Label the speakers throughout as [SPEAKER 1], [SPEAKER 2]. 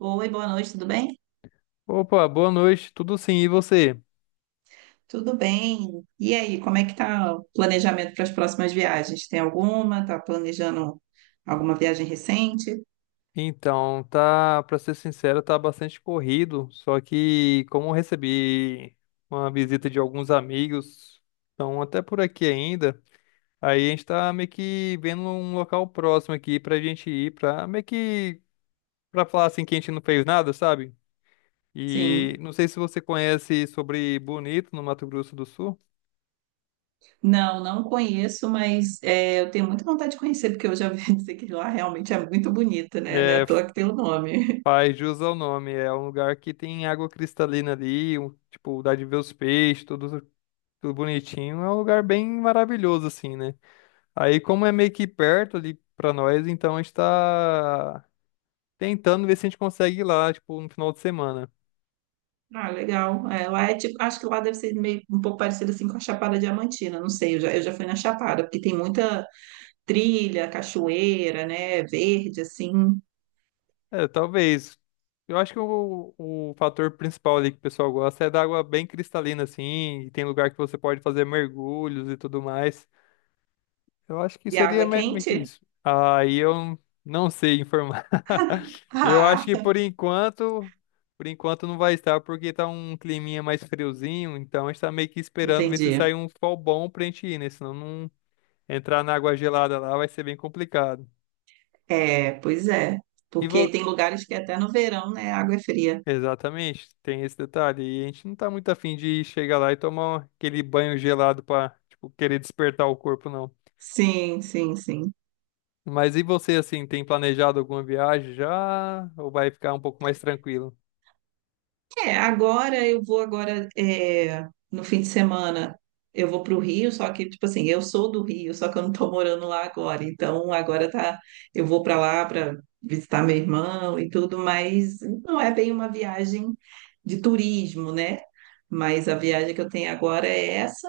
[SPEAKER 1] Oi, boa noite, tudo bem?
[SPEAKER 2] Opa, boa noite, tudo sim, e você?
[SPEAKER 1] Tudo bem. E aí, como é que tá o planejamento para as próximas viagens? Tem alguma? Tá planejando alguma viagem recente?
[SPEAKER 2] Então, tá, pra ser sincero, tá bastante corrido, só que como eu recebi uma visita de alguns amigos, estão até por aqui ainda, aí a gente tá meio que vendo um local próximo aqui pra gente ir, pra meio que, pra falar assim que a gente não fez nada, sabe? E
[SPEAKER 1] Sim.
[SPEAKER 2] não sei se você conhece sobre Bonito, no Mato Grosso do Sul.
[SPEAKER 1] Não, não conheço, mas é, eu tenho muita vontade de conhecer, porque eu já vi dizer que lá realmente é muito bonita, né? Não é
[SPEAKER 2] É.
[SPEAKER 1] à toa que tem o nome.
[SPEAKER 2] Faz jus ao nome, é um lugar que tem água cristalina ali, tipo, dá de ver os peixes, tudo, tudo bonitinho. É um lugar bem maravilhoso, assim, né? Aí, como é meio que perto ali pra nós, então a gente tá tentando ver se a gente consegue ir lá, tipo, no final de semana.
[SPEAKER 1] Ah, legal. É, lá é tipo, acho que lá deve ser meio um pouco parecido assim com a Chapada Diamantina, não sei, eu já fui na Chapada, porque tem muita trilha, cachoeira, né? Verde, assim,
[SPEAKER 2] É, talvez. Eu acho que o fator principal ali que o pessoal gosta é da água bem cristalina, assim, e tem lugar que você pode fazer mergulhos e tudo mais. Eu acho que
[SPEAKER 1] e a água
[SPEAKER 2] seria
[SPEAKER 1] é
[SPEAKER 2] meio que
[SPEAKER 1] quente.
[SPEAKER 2] isso. Aí eu não sei informar. Eu acho
[SPEAKER 1] Ah,
[SPEAKER 2] que por enquanto não vai estar, porque tá um climinha mais friozinho, então a gente tá meio que esperando ver se sai
[SPEAKER 1] entendi.
[SPEAKER 2] um sol bom pra gente ir, né? Senão não entrar na água gelada lá vai ser bem complicado.
[SPEAKER 1] É, pois é.
[SPEAKER 2] E vo...
[SPEAKER 1] Porque tem lugares que até no verão, né, a água é fria.
[SPEAKER 2] Exatamente, tem esse detalhe. E a gente não tá muito afim de chegar lá e tomar aquele banho gelado pra, tipo, querer despertar o corpo, não.
[SPEAKER 1] Sim, sim, sim.
[SPEAKER 2] Mas e você, assim, tem planejado alguma viagem já? Ou vai ficar um pouco mais tranquilo?
[SPEAKER 1] É, agora eu vou agora no fim de semana eu vou para o Rio, só que tipo assim, eu sou do Rio, só que eu não estou morando lá agora. Então agora tá, eu vou para lá para visitar meu irmão e tudo, mas não é bem uma viagem de turismo, né? Mas a viagem que eu tenho agora é essa.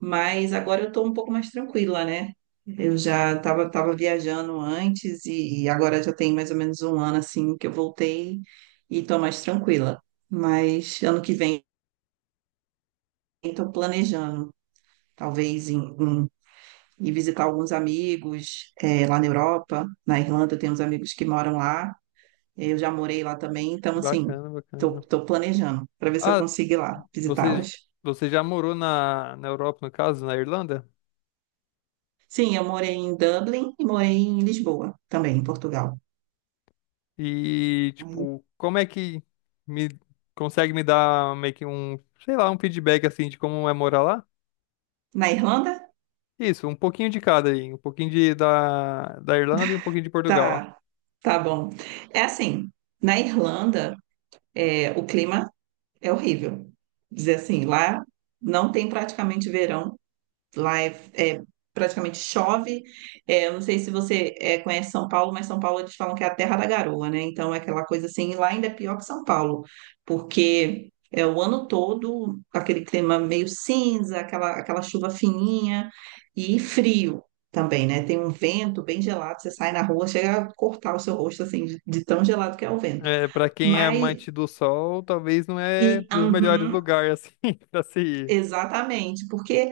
[SPEAKER 1] Mas agora eu estou um pouco mais tranquila, né? Eu já estava tava viajando antes e agora já tem mais ou menos um ano assim que eu voltei e estou mais tranquila. Mas ano que vem estou planejando, talvez ir visitar alguns amigos lá na Europa, na Irlanda eu tenho uns amigos que moram lá. Eu já morei lá também, então assim
[SPEAKER 2] Bacana, bacana.
[SPEAKER 1] planejando para ver se eu
[SPEAKER 2] Ah,
[SPEAKER 1] consigo ir lá
[SPEAKER 2] você,
[SPEAKER 1] visitá-los.
[SPEAKER 2] você já morou na Europa, no caso, na Irlanda?
[SPEAKER 1] Sim, eu morei em Dublin e morei em Lisboa também, em Portugal.
[SPEAKER 2] E, tipo, como é que me consegue me dar meio que um, sei lá, um feedback assim de como é morar lá?
[SPEAKER 1] Na Irlanda?
[SPEAKER 2] Isso, um pouquinho de cada aí, um pouquinho da Irlanda e um pouquinho de Portugal.
[SPEAKER 1] Tá, tá bom. É assim, na Irlanda, é, o clima é horrível. Dizer assim, lá não tem praticamente verão. Lá é praticamente chove. É, eu não sei se você conhece São Paulo, mas São Paulo eles falam que é a terra da garoa, né? Então é aquela coisa assim, e lá ainda é pior que São Paulo, porque é o ano todo aquele clima meio cinza, aquela chuva fininha e frio. Também, né? Tem um vento bem gelado, você sai na rua, chega a cortar o seu rosto assim, de tão gelado que é o vento.
[SPEAKER 2] É, para quem é
[SPEAKER 1] Mas,
[SPEAKER 2] amante do sol, talvez não é
[SPEAKER 1] e,
[SPEAKER 2] dos melhores
[SPEAKER 1] uhum,
[SPEAKER 2] lugares assim para se ir.
[SPEAKER 1] exatamente, porque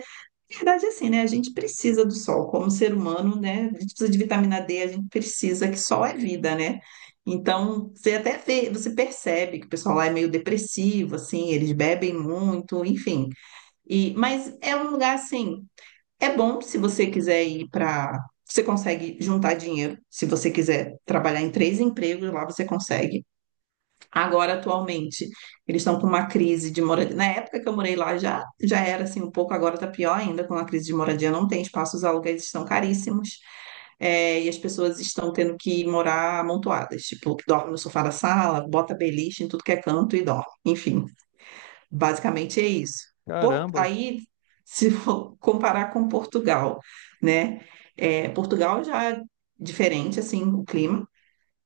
[SPEAKER 1] na verdade, assim, né? A gente precisa do sol, como ser humano, né? A gente precisa de vitamina D, a gente precisa, que sol é vida, né? Então, você até vê, você percebe que o pessoal lá é meio depressivo, assim, eles bebem muito, enfim. E, mas é um lugar, assim, é bom se você quiser ir para. Você consegue juntar dinheiro, se você quiser trabalhar em três empregos, lá você consegue agora atualmente. Eles estão com uma crise de moradia. Na época que eu morei lá já era assim um pouco, agora está pior ainda com a crise de moradia. Não tem espaço, os aluguéis estão caríssimos, e as pessoas estão tendo que morar amontoadas. Tipo, dorme no sofá da sala, bota beliche em tudo que é canto e dorme. Enfim, basicamente é isso.
[SPEAKER 2] Caramba.
[SPEAKER 1] Aí, se for comparar com Portugal, né? É, Portugal já é diferente, assim, o clima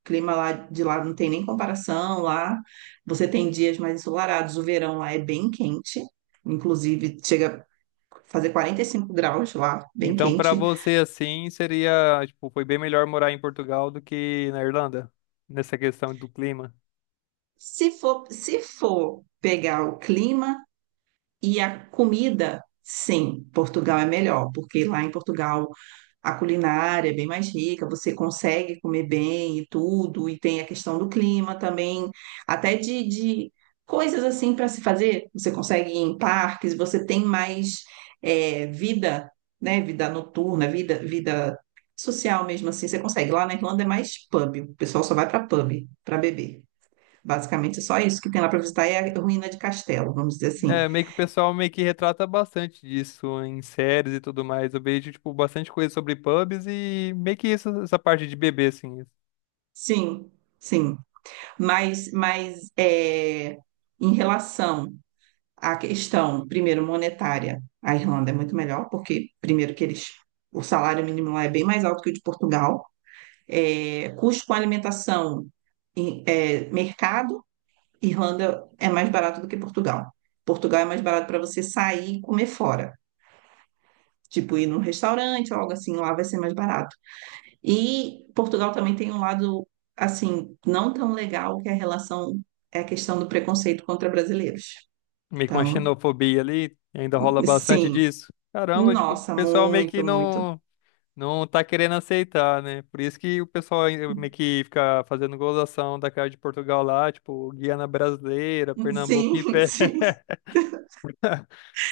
[SPEAKER 1] clima lá de lá não tem nem comparação. Lá você tem dias mais ensolarados, o verão lá é bem quente, inclusive chega a fazer 45 graus lá, bem
[SPEAKER 2] Então, pra
[SPEAKER 1] quente.
[SPEAKER 2] você, assim, seria, tipo, foi bem melhor morar em Portugal do que na Irlanda, nessa questão do clima.
[SPEAKER 1] Se for, se for pegar o clima e a comida, sim, Portugal é melhor, porque lá em Portugal a culinária é bem mais rica, você consegue comer bem e tudo, e tem a questão do clima também, até de coisas assim para se fazer. Você consegue ir em parques, você tem mais é, vida, né? Vida noturna, vida social mesmo assim. Você consegue. Lá na Irlanda é mais pub, o pessoal só vai para pub para beber. Basicamente, é só isso que tem lá para visitar é a ruína de castelo, vamos dizer assim.
[SPEAKER 2] É, meio que o pessoal meio que retrata bastante disso em séries e tudo mais. Eu vejo, tipo, bastante coisa sobre pubs e meio que isso, essa parte de bebê, assim,
[SPEAKER 1] Sim, sim. Mas é, em relação. A questão, primeiro, monetária. A Irlanda é muito melhor, porque, primeiro, que eles, o salário mínimo lá é bem mais alto que o de Portugal. É, custo com alimentação, mercado, Irlanda é mais barato do que Portugal. Portugal é mais barato para você sair e comer fora. Tipo, ir num restaurante ou algo assim, lá vai ser mais barato. E Portugal também tem um lado, assim, não tão legal, que é a relação, é a questão do preconceito contra brasileiros.
[SPEAKER 2] meio que uma
[SPEAKER 1] Então,
[SPEAKER 2] xenofobia ali, ainda rola bastante
[SPEAKER 1] sim,
[SPEAKER 2] disso. Caramba, tipo, o
[SPEAKER 1] nossa,
[SPEAKER 2] pessoal meio que
[SPEAKER 1] muito, muito.
[SPEAKER 2] não. Não tá querendo aceitar, né? Por isso que o pessoal aí meio que fica fazendo gozação da cara de Portugal lá, tipo, Guiana Brasileira, Pernambuco em
[SPEAKER 1] Sim,
[SPEAKER 2] pé.
[SPEAKER 1] sim.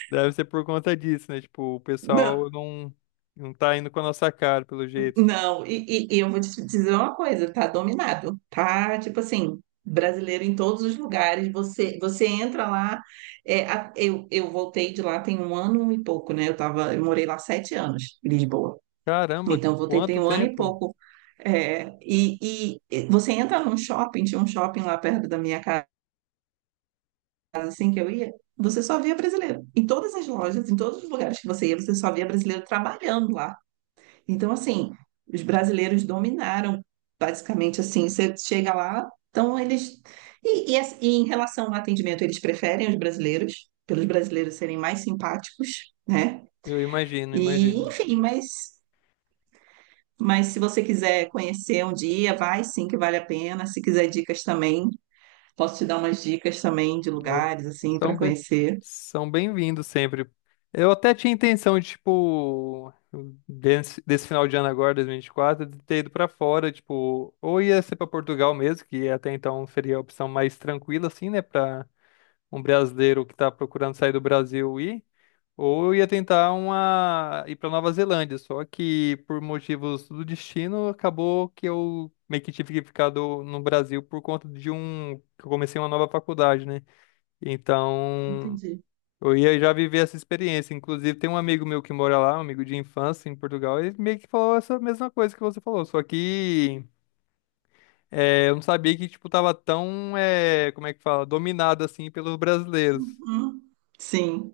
[SPEAKER 2] Deve ser por conta disso, né? Tipo, o
[SPEAKER 1] Não,
[SPEAKER 2] pessoal não, não tá indo com a nossa cara, pelo jeito.
[SPEAKER 1] não. E eu vou te dizer uma coisa, tá dominado, tá? Tipo assim, brasileiro em todos os lugares. Você entra lá. É, eu voltei de lá tem um ano e pouco, né? Eu tava, eu morei lá sete anos, em Lisboa.
[SPEAKER 2] Caramba,
[SPEAKER 1] Então eu voltei
[SPEAKER 2] quanto
[SPEAKER 1] tem um ano e
[SPEAKER 2] tempo?
[SPEAKER 1] pouco. É, e você entra num shopping, tinha um shopping lá perto da minha casa. Assim que eu ia, você só via brasileiro. Em todas as lojas, em todos os lugares que você ia, você só via brasileiro trabalhando lá. Então, assim, os brasileiros dominaram, basicamente, assim, você chega lá, então eles... E em relação ao atendimento, eles preferem os brasileiros, pelos brasileiros serem mais simpáticos, né?
[SPEAKER 2] Eu imagino,
[SPEAKER 1] E,
[SPEAKER 2] imagino.
[SPEAKER 1] enfim, mas... Mas se você quiser conhecer um dia, vai sim que vale a pena. Se quiser dicas também, posso te dar umas dicas também de
[SPEAKER 2] Ou-
[SPEAKER 1] lugares assim
[SPEAKER 2] São
[SPEAKER 1] para
[SPEAKER 2] bem,
[SPEAKER 1] conhecer.
[SPEAKER 2] são bem-vindos sempre. Eu até tinha intenção de, tipo, desse final de ano agora, dois mil e vinte e quatro de ter ido pra fora, tipo, ou ia ser pra Portugal mesmo, que até então seria a opção mais tranquila, assim, né, pra um brasileiro que tá procurando sair do Brasil ir, ou ia tentar uma, ir pra Nova Zelândia, só que por motivos do destino, acabou que eu meio que tive que ficar no Brasil por conta de um, que eu comecei uma nova faculdade, né? Então,
[SPEAKER 1] Entendi.
[SPEAKER 2] eu ia já viver essa experiência. Inclusive, tem um amigo meu que mora lá, um amigo de infância em Portugal, ele meio que falou essa mesma coisa que você falou, só que é, eu não sabia que, tipo, tava tão, é, como é que fala, dominado, assim, pelos brasileiros.
[SPEAKER 1] Uhum. Sim.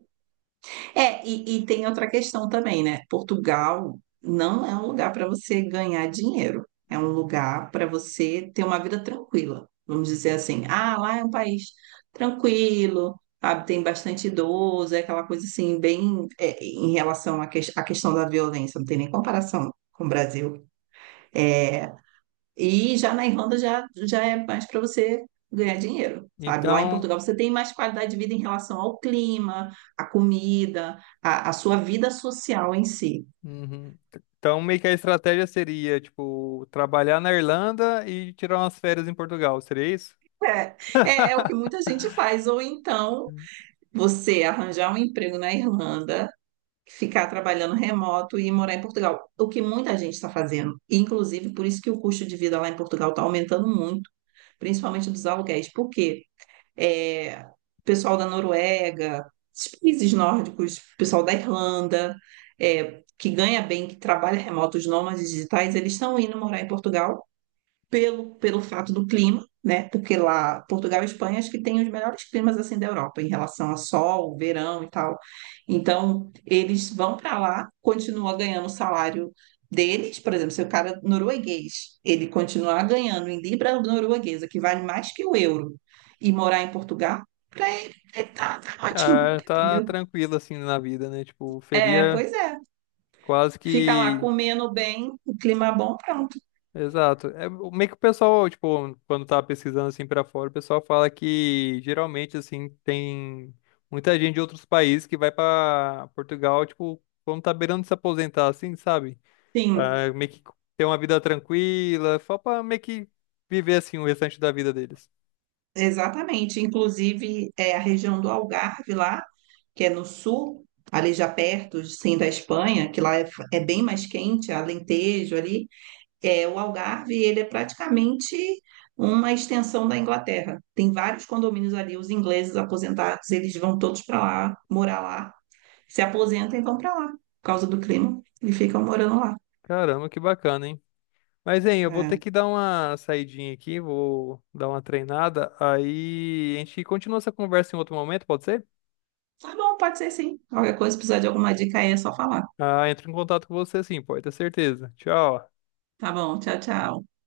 [SPEAKER 1] É, e tem outra questão também, né? Portugal não é um lugar para você ganhar dinheiro. É um lugar para você ter uma vida tranquila. Vamos dizer assim, ah, lá é um país tranquilo, sabe? Tem bastante idoso, é aquela coisa assim, bem, é, em relação à, que, à questão da violência, não tem nem comparação com o Brasil. É, e já na Irlanda já é mais para você ganhar dinheiro, sabe? Lá em
[SPEAKER 2] Então,
[SPEAKER 1] Portugal você tem mais qualidade de vida em relação ao clima, à comida, à, à sua vida social em si.
[SPEAKER 2] uhum. Então, meio que a estratégia seria, tipo, trabalhar na Irlanda e tirar umas férias em Portugal, seria isso?
[SPEAKER 1] É, é o que muita gente faz. Ou então você arranjar um emprego na Irlanda, ficar trabalhando remoto e morar em Portugal. O que muita gente está fazendo. Inclusive, por isso que o custo de vida lá em Portugal está aumentando muito, principalmente dos aluguéis. Por quê? É, pessoal da Noruega, esses países nórdicos, pessoal da Irlanda, é, que ganha bem, que trabalha remoto, os nômades digitais, eles estão indo morar em Portugal pelo fato do clima, né? Porque lá, Portugal e Espanha, acho que tem os melhores climas assim da Europa, em relação a sol, verão e tal. Então, eles vão para lá, continuam ganhando o salário deles, por exemplo, se o cara norueguês, ele continuar ganhando em libra norueguesa, que vale mais que o euro, e morar em Portugal, para ele, ele tá ótimo,
[SPEAKER 2] Ah, tá
[SPEAKER 1] entendeu?
[SPEAKER 2] tranquilo, assim, na vida, né? Tipo,
[SPEAKER 1] É,
[SPEAKER 2] seria
[SPEAKER 1] pois é.
[SPEAKER 2] quase
[SPEAKER 1] Fica lá
[SPEAKER 2] que...
[SPEAKER 1] comendo bem, o clima bom, pronto.
[SPEAKER 2] Exato. É o- meio que o pessoal, tipo, quando tá pesquisando assim pra fora, o pessoal fala que geralmente assim tem muita gente de outros países que vai pra Portugal, tipo, quando tá beirando de se aposentar assim, sabe?
[SPEAKER 1] Sim,
[SPEAKER 2] Pra meio que ter uma vida tranquila, só pra meio que viver assim o restante da vida deles.
[SPEAKER 1] exatamente. Inclusive, é a região do Algarve lá, que é no sul, ali já perto, sim, da Espanha, que lá é bem mais quente, Alentejo ali. É, o Algarve, ele é praticamente uma extensão da Inglaterra. Tem vários condomínios ali, os ingleses aposentados, eles vão todos para lá, morar lá. Se aposentam e vão para lá, por causa do clima, e ficam morando lá.
[SPEAKER 2] Caramba, que bacana, hein? Mas, hein, eu vou ter
[SPEAKER 1] É.
[SPEAKER 2] que dar uma saidinha aqui, vou dar uma treinada, aí a gente continua essa conversa em outro momento, pode ser?
[SPEAKER 1] Tá bom, pode ser sim. Qualquer coisa, se precisar de alguma dica aí, é só falar.
[SPEAKER 2] Ah, entro em contato com você sim, pode ter certeza. Tchau.
[SPEAKER 1] Tá bom, tchau, tchau.